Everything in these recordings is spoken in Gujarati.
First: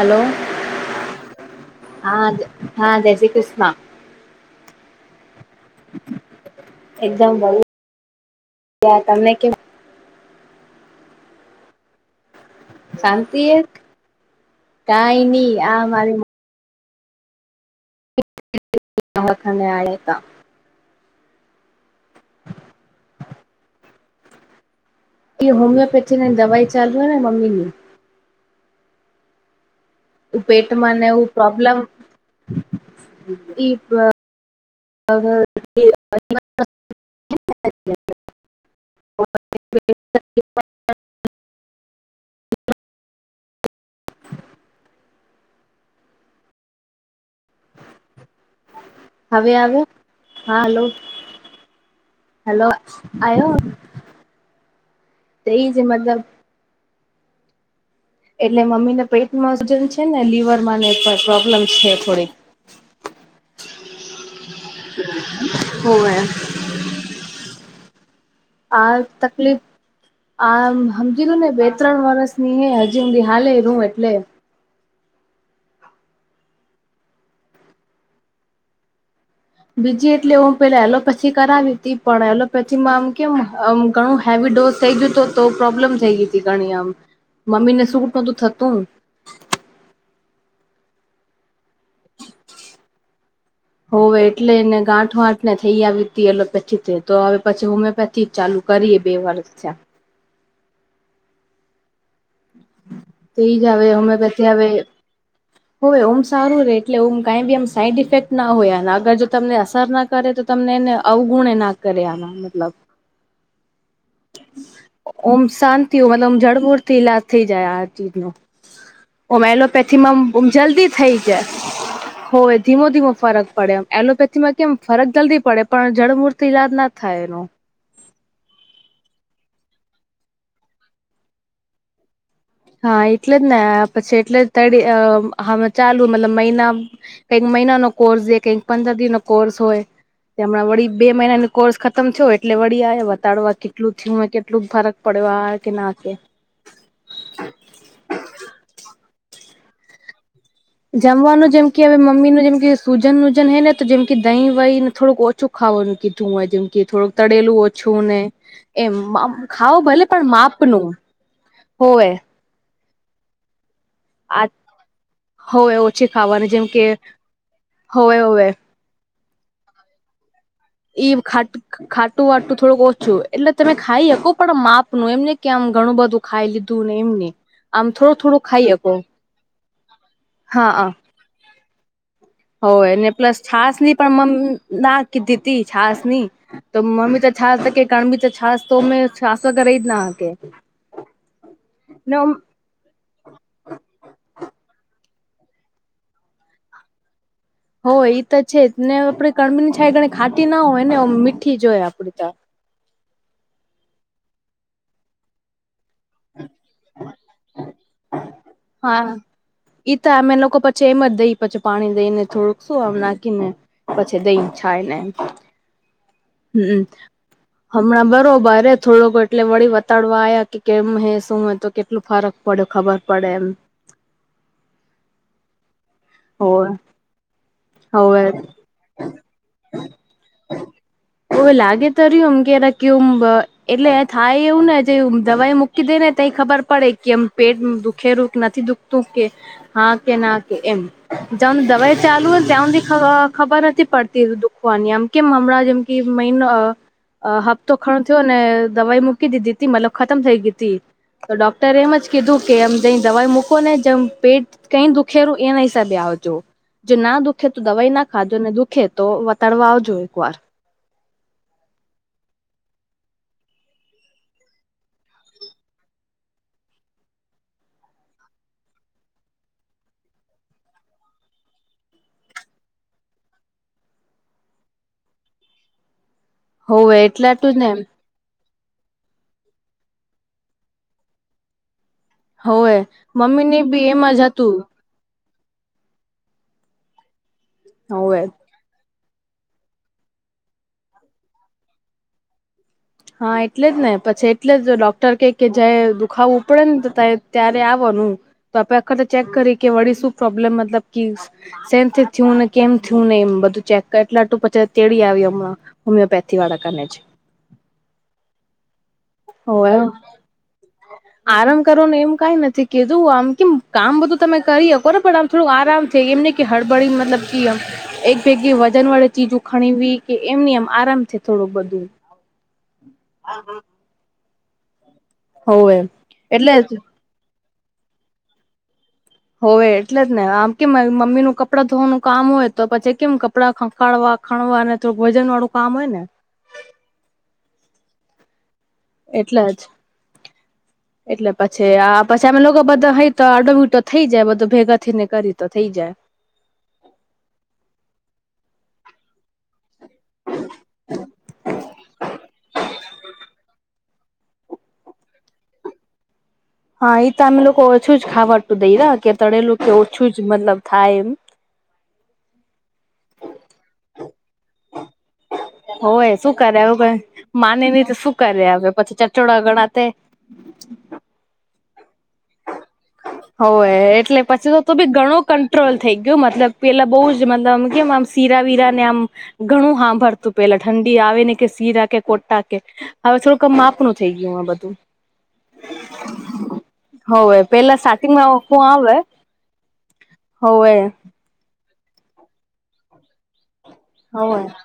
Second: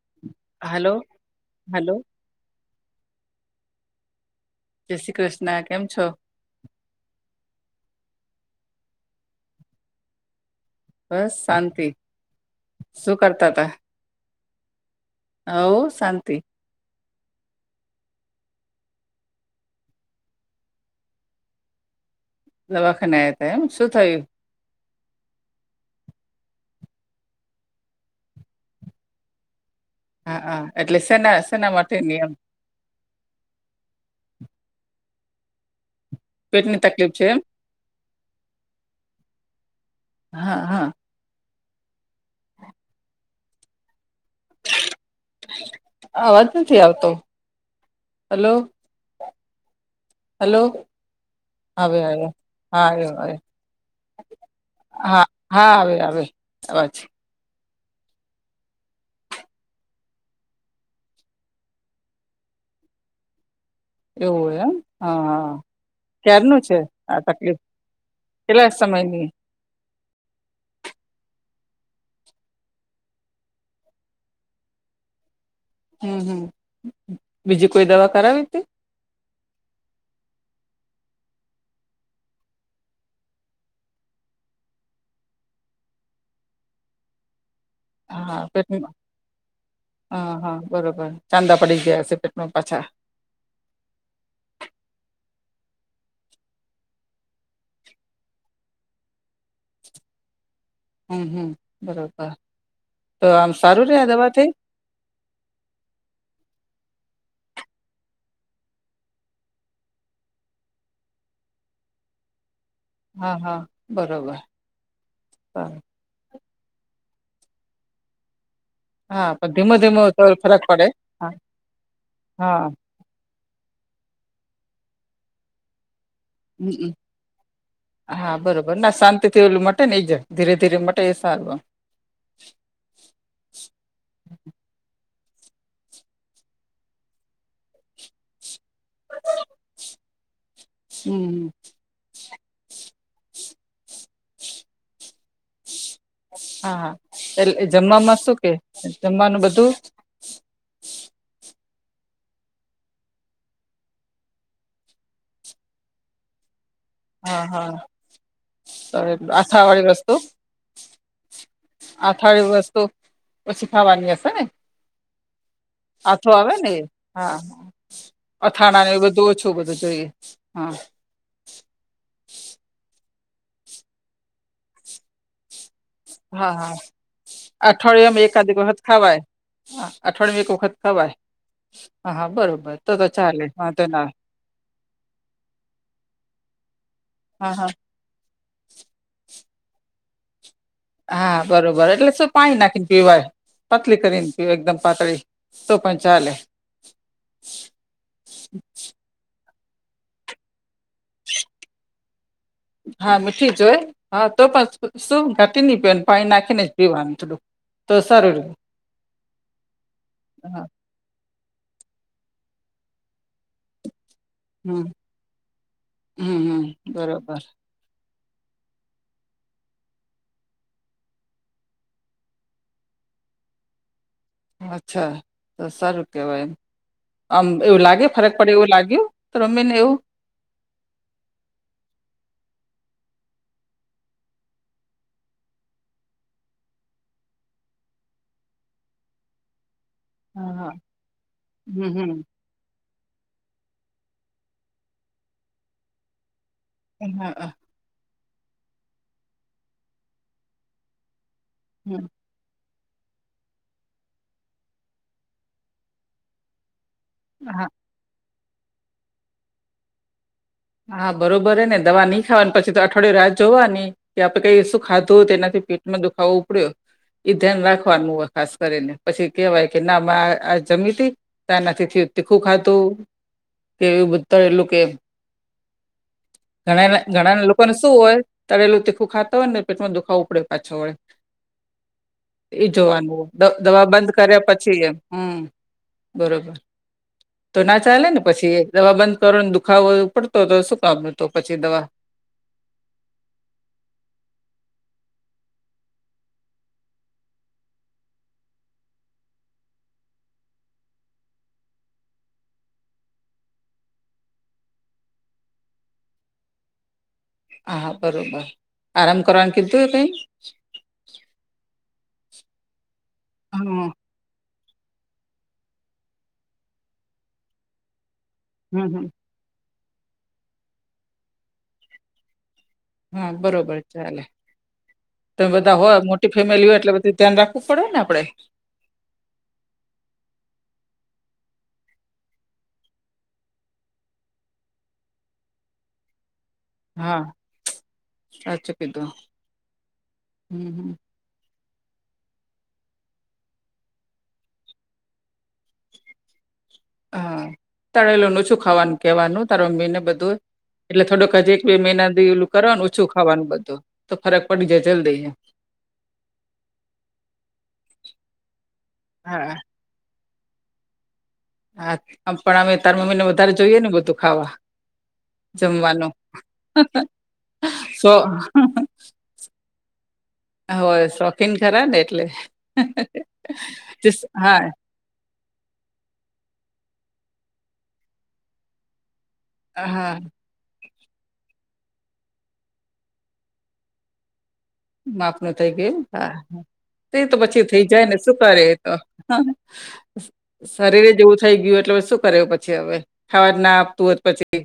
હલો, હલો હલો [unintelligible] હા જય શ્રી કૃષ્ણ. જય શ્રી કૃષ્ણ. કેમ છો? એકદમ [inaudible] તમે કેમ બસ શાંતિ. શું કરતા તા? કાંઈ ની. હવ આ મારી [unintelligible] શાંતિ [inaudible] દવાખાને આયાતા. દવાખાને આયા તા એમ. શું થયું? કે હોમિયોપેથીની દવાઈ ચાલુ હે ને મમ્મીની. ઉ હા હા પેટમાં એટલે ને એવું સેના સેના પ્રોબ્લેમ માટેની એમ [inaudible] પેટની તકલીફ છે એમ? હા, હા. અવાજ નથી આવતો. હલો. હવે આવ્યો? હા, હલો. હવે આવ્યો હેલો. હા આવ્યો આવ્યો આયો હવે? હા, હા હવે આવે અવાજ. એટલે મમ્મીને પેટમાં સુજન છેને, લિવરમાં [unintelligible] પ્રોબ્લેમ છે થોડીક. એવું એમ? હા, હા. હોવે ક્યારનું છે આ તકલીફ? કેટલા આ સમયની તકલીફ આમ હમજી લો ને બે ત્રણ વરસની હે, હજી હુધી હાલેરું એટલે હમ્મ-હમ્મ. બીજી કોઈ દવા કરાવી તી? બીજી એટલે ઓમ પેલા એલોપેથી કરાવી તી, પણ એલોપેથીમાં આમ કેમ આમ ઘણો હેવી ડોઝ- થ‌ઈ ગયું તો-તો પ્રોબ્લેમ થઈ ગઈ તી ઘણી આમ. મમ્મીને હા પેટમાં, હા, હા બરોબર. ચાંદા પડી ગયા હશે પેટમાં પાછા. હોવે એટલે એને ગાંઠ-વાંઠને થઈ આવી તી એલોપેથીથી, તો હવે પછી હોમિયોપેથ થી જ ચાલુ કરીએ બે વર્ષ થયા. હમ્મ હમ્મ બરાબર. તો આમ એ જ સારું રહેે આ દવાથી? હોવે ઓમ સારું રે એટલે ઓમ કંઈ બી એમ સાઈડ ઇફેક્ટ ના હોય અને આગળ જો તમને અસર ના કરે તો તમને એને અવગુણેય ના કરે આમાં મતલબ. હા હા બરોબર ઓમ સારું શાંત [unintelligible] મતલબ આમ જડમૂળ થી ઈલાજ થઈ જાય આ ચીજનો. હા ઓમ પણ ધીમો ધીમો એલોપેથીમાં તો આમ ઓમ ફરક પડે જલ્દી થઈ હા જાય. હોવે. હા ધીમો-ધીમો ફરક પડે આમ. એલોપેથી માં કેમ ફરક જલ્દી પડે પણ જળમૂર્થી હમ ઈલાજ ના હમ થાય એનો. હા બરોબર. ના શાંતિથી ઓલું મટે ને જ ધીરે ધીરે માટે એ સારું આમ. હા, એટલે જ ને પછી એટલે તયડી અહ હ હવે ચાલુ મતલબ મહિના કંઈક મહિનાનો કોર્સ દયે. કંઈક પંદરદિનો કોર્સ હોય. કે હમણાં વળી બે હમ મહિનાનો હમ. કોર્સ ખતમ થયો એટલે વળી આયા વતાડવાથી લું થીયુંમાં કેટલુંક ફરક પડવા કે ના કે હા હા એટલે જમવામાં શું કે જમવાનું બધું જમવાનું જેમકે હવે મમ્મીનું જેમ કે સુજન વુજન હે ને તો જેમ કે દહીં વહી ને થડુંક ઓછું ખાવાનું કીધું હોય જીમ. કે થોડુંક હા તળેલું હા ઓછું ને એમ. આમ આથા ખાવ ભલે પણ માપનું. હોવે આથાળી વસ્તુ પછી ખાવાની હૈ. આથ આથો આવે ને હા હા હોવે હોવે અથાણા ને એ બધું ઓછ શું બધું જોઈએ? હા. ઈ ખાટ ખાટું વાટું થોડુંક ઓછું એટલે તમે ખાઈ હકો પણ માપનું. એમ નઈ કે આમ ઘણું બધું ખાઈ હા હા લીધું ને એમની. આમ થોડું અઠવાડિયામાં થોડું એકાદ એક ખાઈ વખત હકો. ખવાય હા, અઠવાડીયામાં એક વખત ખવાય. હા હા બરો હો ને પ્લસ છાસની પણ મમ ના કીધી હતી છાસની. તો મમ્મી તો આવે હા છાસકે કાણબી તો છાસ તો એમને છાસ વગર રહી જ ના હકે. હા બરોબર એટલે ને શું પાણી નાખીને પીવાય. પતલી કરીને પીવાય એકદમ પાતળી. તો પણ ચાલે. હો ઈ તો છેજ ને આપડે કણબીની છાશ ગણી ખાટી ના હોય ને મીઠી જોય આપડી તો. હા મીઠી જ હોય. હા તોપણ શું ઘાટી નય પીવાની પાણી નાખીને જ પીવાની થોડું. તો સારું રેહ. હા ઈ તો આમે લોકો પછ તેમ અ દઈ પછી પાણી દઈને થોડુંક શું આમ નાખીને પછી દઈને હમ છાયને એમ. હમ હમ હમ્મ, હમ્મ. બરોબર હમણાં બરોબરે થોડો એટલે વળી વતાડવા આવ્યા કે કેમ હે શું હોય તો કેટલું ફરક પડે ખબર પડે એમ. અચ્છા તો સારું કેહવાય એમ. હોવે આમ એવું લાગે હોવે ફરક પડે એવું લાગ્યું તો રમમી ને એવું? ઓવે લાગે તે રહ્યું એમ કે કેમ એટલે થાય એવું ને જે દવાઈ મૂક કીધે ને તઈ ખબર પડે કે એમ પેટ દુઃખે રું કે નથી દુખતું કે હા કે ના હા કે હા એમ જને હમ દવાઈ હમ ચાલુ હોય ત્યાથી હુંદી ખબ-ખબર નથી હતી પડતી દુખવાની એમ કેમણાં જેમ કે મેન અહ હા અહ હા હપ્તો ખણો થયો ને દવાઈ મૂકી દીધી ત મલ ખતમ થઈ ગી હતી તો ડોક તરે હમ. એમજ કીધું કે એમ જ દવાઈ મૂકો ને જેમ પેટ કઈ દુખેલું એના હિસાબે આવજો. જે ના દ ખે તો દવાઈ ના ખાજો ને દુખે તો વતાડવા આવજો એક વાર. હા, બરોબર હે ને દવા નઈ ખાવા પછી તો અઠવાડિય રાત જોવાની કે આપડે કઈ શું ખાધું હોય તેનાથી પેટમાં દુખાવો ઉપડ્યો. એ ધ્યાન રાખવાનું હોય ખાસ કરીને પછી કેહેવાય કે ના આ આ જમીથી ત્યાં નથી તીખું ખાતું કે એવું બધા એલું કે હોવે ઘણા એટલે ઘણા આટલું જ ને લોકોને શું હોય તળેલું તીખું ખાતા હોય ને પેટમાં દુખાવો ઉપડે પાછો વડે. એ હોવે જોવાનું મમ્મી ને બી દવા એમ બંધ જ કર્યા હતું પછી એમ હમ બરોબર. તો ના ચાલે હોવે ને પછી દવા બંધ કર ઓ ને દુખાવોવું પડ તો તો શું કામ નો તું પછી દવા હા, એટલે જ ને પછી એટલે જ ડોક્ટર ક કે જ દુખાવો ઉપડે ને તો ત્યા-ત્યારે આવાનું. તો આપડા ખાતે ચેક કરી કે વળી શું પ્રોબ્લેમ મતલબ કિસ સેમ થયું ને કેમ થયું ને એમ બધું ચેક એટલા ટું પછી તેડી આવ હમણાં. હોમિયોપેથી વાળા કર છે. હા હા બરોબર આરામ કરવાનું હોવે કીધુંય કઈ. આરામ કરવાનું એમ કઈ નથી કીધું આમ કેમ હા કામ બધું તમે કરી ખ પણ આમ. થોડ આરામ થ એમને કે હડ બડી મતલબ કેમ. એક ભેગી હમ વજન વાળે હમ ચીજું ખણીવી કે એમની આમ આરામ છે થોડુંક બધું. હા બરોબર ચાલે તમે હોવે બધા હોય મોટી ફેમિલી હોય એટલે બધી. ધ્યાન રાખવું પડેને આપડે. હોવે એટલે જ ને આમ કેમ મમ્મીનુંું કપડાં ધોવાનું કામ હોય તો પછી કેમ કપડાં ખંખડવા. ખણવા અનેને તો વજન વાળું કામ હોય ને. હા સાચ કીધો એટલે જ હ હ. એટલે પછી આ પછી અમે લોકો બધા હય તો અડોબીટો થઈ જાય બધું ભેગા થઈને કરી તો થઈ જાય. હા તળેલુંનું ઓછું ખાવાનું કેવાનું તારું મમ્મી ને બધું. એટલે થોડુંક હ જ એક બે મહિનાથી એલું કરવાનું ઓછું ખવાનું બધું તો ફરક પડી જાય જલ્દી. હા એ તો અમે લોકો ઓછું જ ખાવાતું દઈ ર કે તણેેલું હા કે ઓછું જ મતલબ થાય એમ. હામ પણ અમે તાર મમ્મીને વધારે જોઈએ ને બધું ખાવા. જમવાનું હોય શું કરે એું ક માને નહી તો સો શું કરે હ પછી ચચોડા ગણા તે. હોય શોખીન ખરા ને એટલે. હો એ એટલે જસ- પછી હા તો ભી ઘણો ક ટ્રોલ થઈ ગયું મતલબ પેલા બહુ જ મતલ કેમ આમ સીરા વિરા ને આમ. ઘણું હા ભરતું પેલા. ઠંડી આવે ને કે સીરા કે કોટા કે હવે થોડુંક માપનું થઈ ગયું આ બધું. માપ ન થ કે હા તે તો હોવે બચી પેલા થઈ જાય ને સ્ટાર્ટિંગમાં શું ઓખું કરે તો આવે હોવે જેવું થઈ ગયું એટલે શું કરે પછી હવે ખાવા જ ના આપતું હો જ હોવે પછી.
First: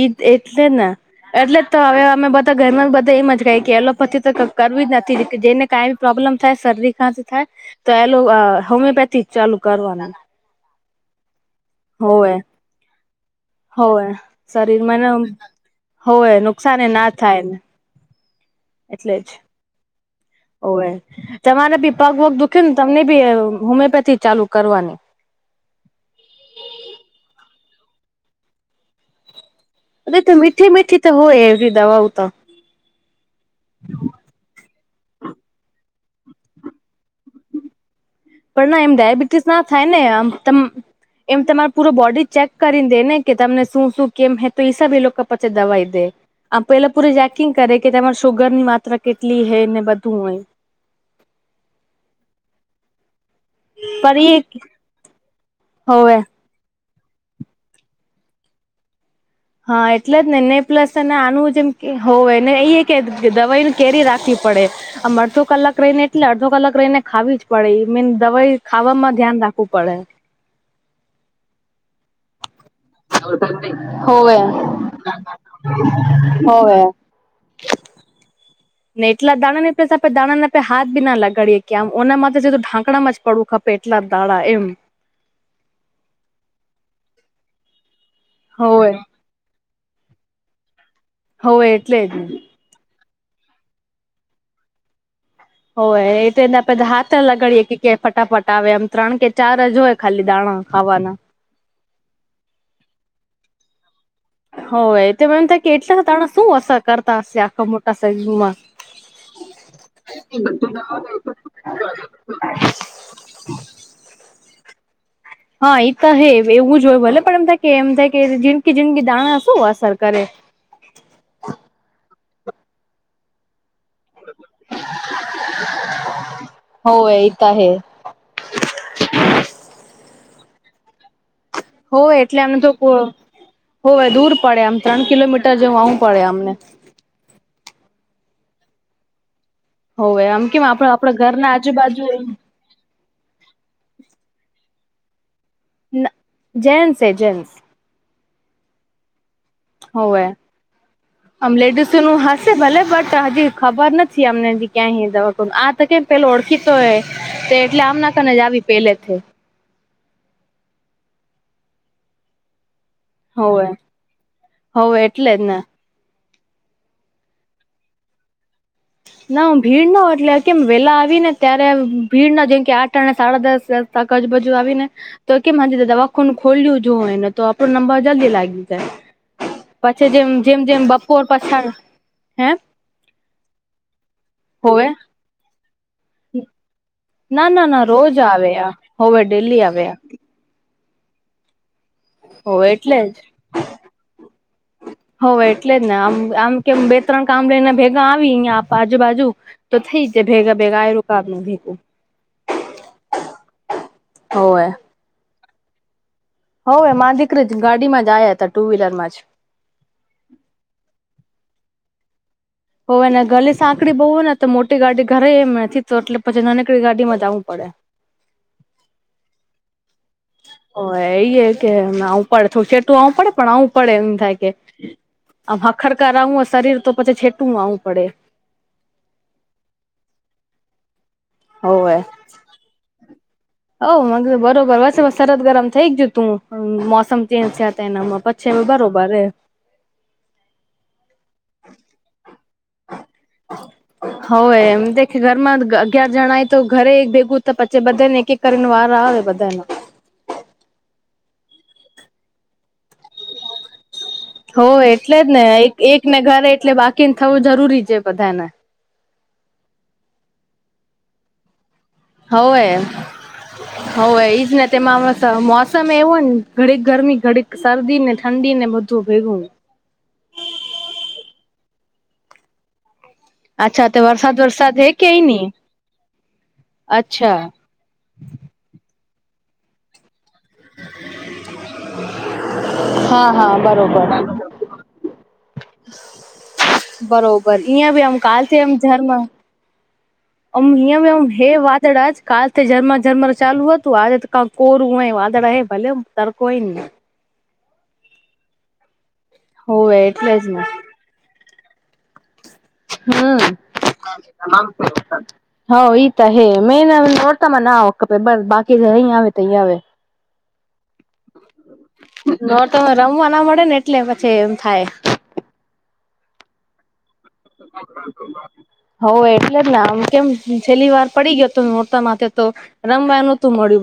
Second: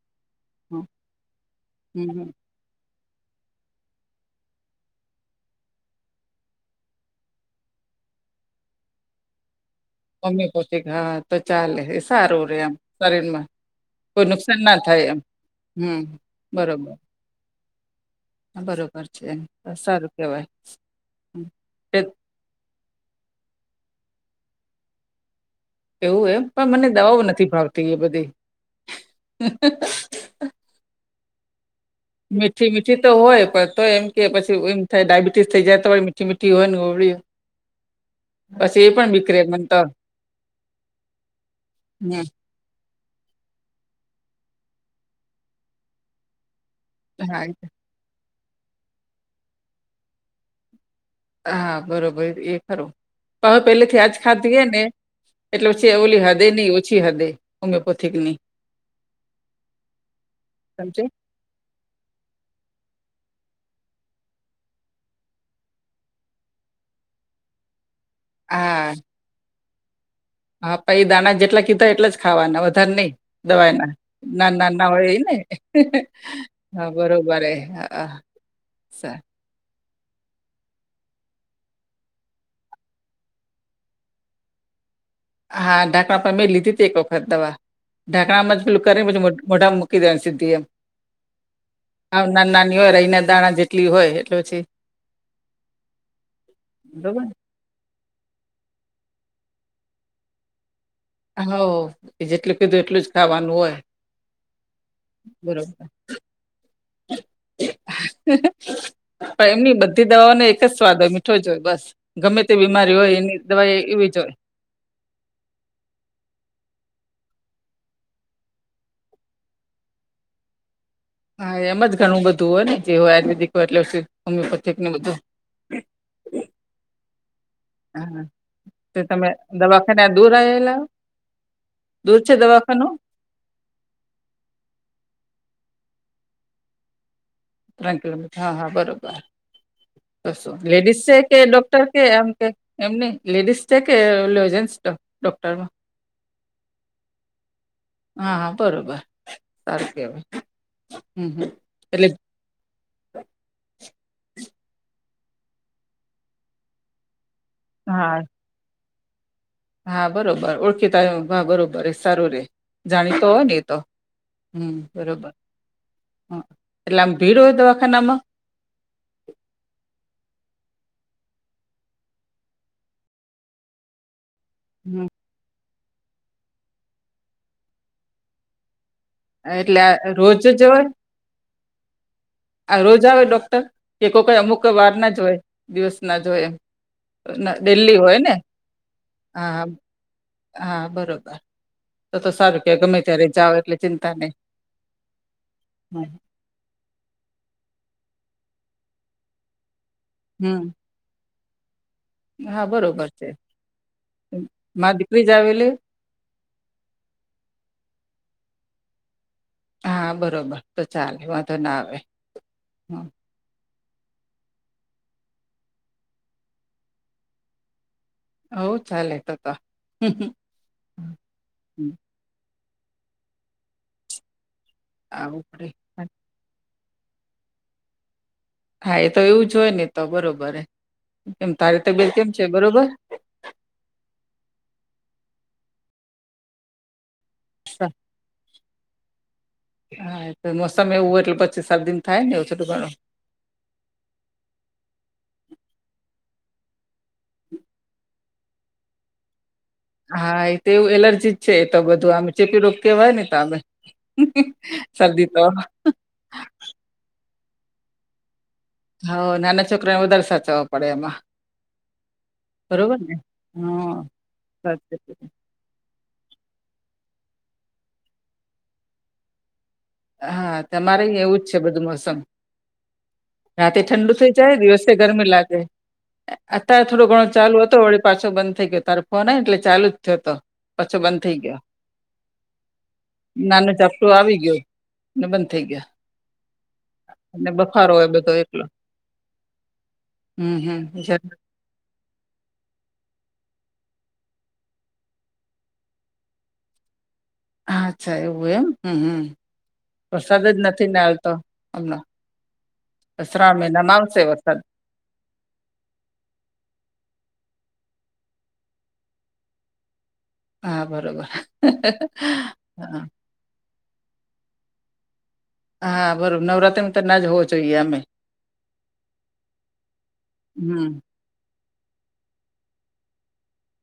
ઈ એટલે હમ ને એટલે તો હવે અમે હમ. બધા તો ઘરમાં બધા એમ જ કાય કે એલોપેથી તો કરવી જ નથી જેને કાંઈ બી પ્રોબ્લેમ થાય શરદી ખાંથી થાય તો એલો હોમિયોપેથી ચાલુ કરવાના. હોમિયોપેથિક હા તો ચાલે હોવે સારું રે આમ શરીરમાં. હોવે કોઈ નુકસાન ના શરીરમાં થાય એમ હમ હોવે નુકસાન બરોબર. ના થાય બરોબર એટલે છે જ એ સારું કેવાય. હોવે તમારે બી પગ વગ તમને બી હોમિયોપેથી ચાલુ કરવાની. એવું એમ પણ મને દવાઓ નથી ભાવતી એ બધી અરે તો મીઠી મીઠી તો હોય એવી દવાઓ તો. મીઠી મીઠી તો હોય પણ તો એમ કે પછી એમ થાય ડાયબિટીસ થઈ જાય તોી મીઠી મીઠી હોય ને ગોળી. પણ ના પછી એ એમ બીકરે ડાયાબિટીસ ના મન તો થાય નેમ એમ તમારો પૂરો હમ બોડી ચેક કરી દે ને કે તમને શું શું કેમ હે તો હિસાબે એ લોકો પછી દવાઈ દે. આ પેલા પૂરે ચેકિંગ હા કરે કે તમારે સુુગર ની માત્રા કેટલી હૈ ને બધું હોય. હા બરોબર એ ખરું હ હ પેલે થી આજ ખાધી એ ને એટલે પછી એ હોવે ઓલી હદે ની ઓછી હદે હોમિયોપેથિક ની હા એટલે જ ને ને પ્લસ સમજે અને આનું જેમ હોવેયને એઈ કે દવાઈ ન કેરી રાખવી પડે આમ અડધો કલાક રહીને એટલે અડધો કલાક રહીને ખાવી જ પડડી મીન દવાઈ હા ખાવામાં ધ્યાન રાખવું પડે. હા પહિ એ દાણા જેટલા કીધા એટ જ ખાવાના. નહી દવા ના હોવે ના ના ના હોય એ ને હોવે હા બરોબર હે. ને સા એટલા દાડા ની આપે દાણા આપે હાથ બી ના લગાડીએ કે આમના માટે ઢાંકણામાં જ પડવું ખપે એટલા દાણા એમ. હા ઢાંકણા પર મેં લીધી હતી. એક વખત દવા ઢાકણામાં જ પેલું હોવે કરીને પછી મોઢા મૂકી દે સધી એમ હોવે એટલે જ ને ના નાની હોય એહીને દાણા જેટલી હોય એટલે પછી હો એને આપ હા બરોબર લગાડીએ કે કે ફટાફટ આવે એમ ત્રણ કે ચાર જ હોય ખાલી દાણા ખાવાના. હ એ જેટલું કીધું એટલું જ ખાવાનું હોય. હો એ એમ થ કે બરોબર એટલા દાણા શું અસર કરતા હશે આટલા મોટા શરીરમાં. પણ એમની બધી દવાઓને એક જ સ્વાદ હોય મીઠો જ હોય બસ ગમે તે બીમારી હોય એની દવાઈ એવી જ હોય. હા એ તો હે એવું જ હોય ભલે પણ એમ થાય કે એમ થાય કે જીન્કી-જીનકી દાણા શું અસર કરે? હા એમ જ ઘણું બધું હોય ને જેવું આયુવેદિક હોય એટલે હોમિયોપેથિક નું બધું. હો એ તો હે. હા તો તમે દવાખાના દૂર આવેેલા? હો એટલે અમને તો હોવે દૂર પડે આમ ત્રણ કિલોમીટર જવું પડે અમને. ત્રણ કિલોમીટર હા હા હોવે આમ કેમ બરોબરું આપડ લેડીસ આપડા છે કે ઘરના ડોક્ટર કે આજુબાજુ એમ કે એમની લેડીસ છે કે જેન્ટ્સ તો ડોક્ટરમાં? ના જેન્ટસ એ જન્સ. હા હા બરોબર. સારું હોવે કેવાય હમ હમ આમ લેડીસ એટલે નું હા ભલે બટ હજી ખબર નથી અમને ક્યાં દવા આ તો કેમ પેલ ઓળખી તો હ તો એટલે આમના હા કને જ આવી પેલેથી. હા બરોબર ઓળખીતા આવ હા બરોબર સારું રે જાણીતો હોય ને એ હોવે તો, હમ હોવે બરોબર. એટલે જ ને હમ એટલે આમ ભીડ હોય દવાખાનામાં? ના હ ભીડ ન હો એટલે કેમ વેલા આવી ને ત્યારે ભીડ ન જેમ કે આઠ અને સાડા દસ તક આજુ-બાજુ આવીને હમ તો કેમ હ દવાખાનું ખોલ્યું જો હોને, તો આપડો નંબર જલ્દી લાગી જાય. એટલે આ પછી જેમ રોજ જેમ જ જેમ હોય બપોર પાછાળ, હે? રોજ આવે ડોક્ટર, કે કોકઈ અમુક હોવે વાર ના જોય દિવસ ના જોય એમ? ના ના ના ડેલી રોજ હોય ને આવે આ હવે ડેલી હા આવે આ. હા બરોબર. તો તો હો સારું કે એટલે ગમે ત્યારે જાઓ જ એટલે ચિંતા નહી હો એટલે જ ને હમ આમ આમ કે બે ત્રણ કામ લઈને ભેગા આવી અયા આજુબાજુ તો થઈ જાય ભેગા હમ. ભેગા [inaudible] [unintelligible] હા બરોબર છે હોવે દીકરી જ આવેલી હવે મા દીકરી જ ગાડીમાં જ આવ્યા હતા ટુ વ્હીલરમાં જ. હા બરોબર તો ચાલે વાંધો ના આવે. હોવે એના ગલી સાંકડી બહુ હો ને, તો મોટી ગાડી ઘરે એમ નથી તો એટલે પછી નાનકડી ગાડીમાં જવું પડે. હવ ચાલે તો તો. ઓ એ એ કે આવું પડે થ છેેટું આવું પડે પણ આવું પડે એમ થાય કે આવું આમ પડે હખડકારાવું હો શરીર તો પછી છેટુંમાં આવું પડે. હા એ તો એવું જ હોય ને તો બરોબર કેમ તારી હોવે તબિયત કેમ છે બરોબર. હવ મ બરોબર શરીર ગરમ થઈ જ ગયું તું મોસમ ચેન્જ થયા ત સા એનામાં પછી એમ બરો બાર રે. હા એ તો મોસમ એવું હોય એટલે પછી શરદીને થાય નેવ થોડું ઘણું [inaudible] હોવે એમ. દેખે ઘરમાં અગિયાર જણા હે તો ઘરે ભેગું તો પછી બધે ને એક-એક કરી વાર બધામાં. હા એ તો એવું એલર્જી જ છે એ તો બધું આમે ચેપી રોગ કેવાય ને તામે. હો એટલે જ ને એક એક ને ઘરે એટલે બાકીને થવું જરૂરી છે બધાને. હોવ નાના છોકરાઓને વધારે સાચવો પડે એમાં. બરોબર ને હા હોવે-હોવ. ઈજ ને સાચે તેમાં છે. [unintelligible] તમે એવું હોય ને ઘડીક ગરમી, ઘડીક શરદી ને, ઠંડી ને બધું ભેગું. હા તમારેઈ અહીં એવું જ છે બધું મોસમ. રાતે અચ્છા તો ઠંડુ થઈ વરસાદ જાય, વરસાદ હે દિવસે કે ગરમી નહી લાગે. અત્યારે થોડો ઘણો અચ્છા ચાલુ હત તો વળી પાછો બંધ થઈ ગયો. તારો ફોન આવ્યો ને એટલે ચાલુ જ થયો હતો. પાછો બંધ થઈ ગયો. હા હા નાનું જપટું બરોબર આવી ગયું. ને બંધ થઈ ગયા. અને બરોબર ઈ બફારો બી હોય આમ બધો કાલ એકલો થયમ ઝરમાં. હમ હ હ હમ મે જ્યારે હે વાત વાદજ કાલ રમર ઝમર ચાલુ હતું આજે ક કોરું હોય વાદળ ભલે તરકો હોય. હ અચ્છા એવું એમ હમ હમ, હોવે એટલે વરસાદ જ ને નથી નાાલતો હમણા. અસરાણ મહના નામસે વસાત. બ [unintelligible] હ તા હે મેન નોડતામાં નાે બ બાકી અહીં આવે ત અહીં આવે. હા બરોબર હા. [unintelligible] એટલે પછી એમ થાય. હા બરોબર નવરાત્રીમાં તો ના જ હોવ. હો એટલે જ નામ કેમ હમ છેલ્લી વાર પડી ગયો હતો મોરતા માટેથે, તો રમવાનું તું મળ્યું.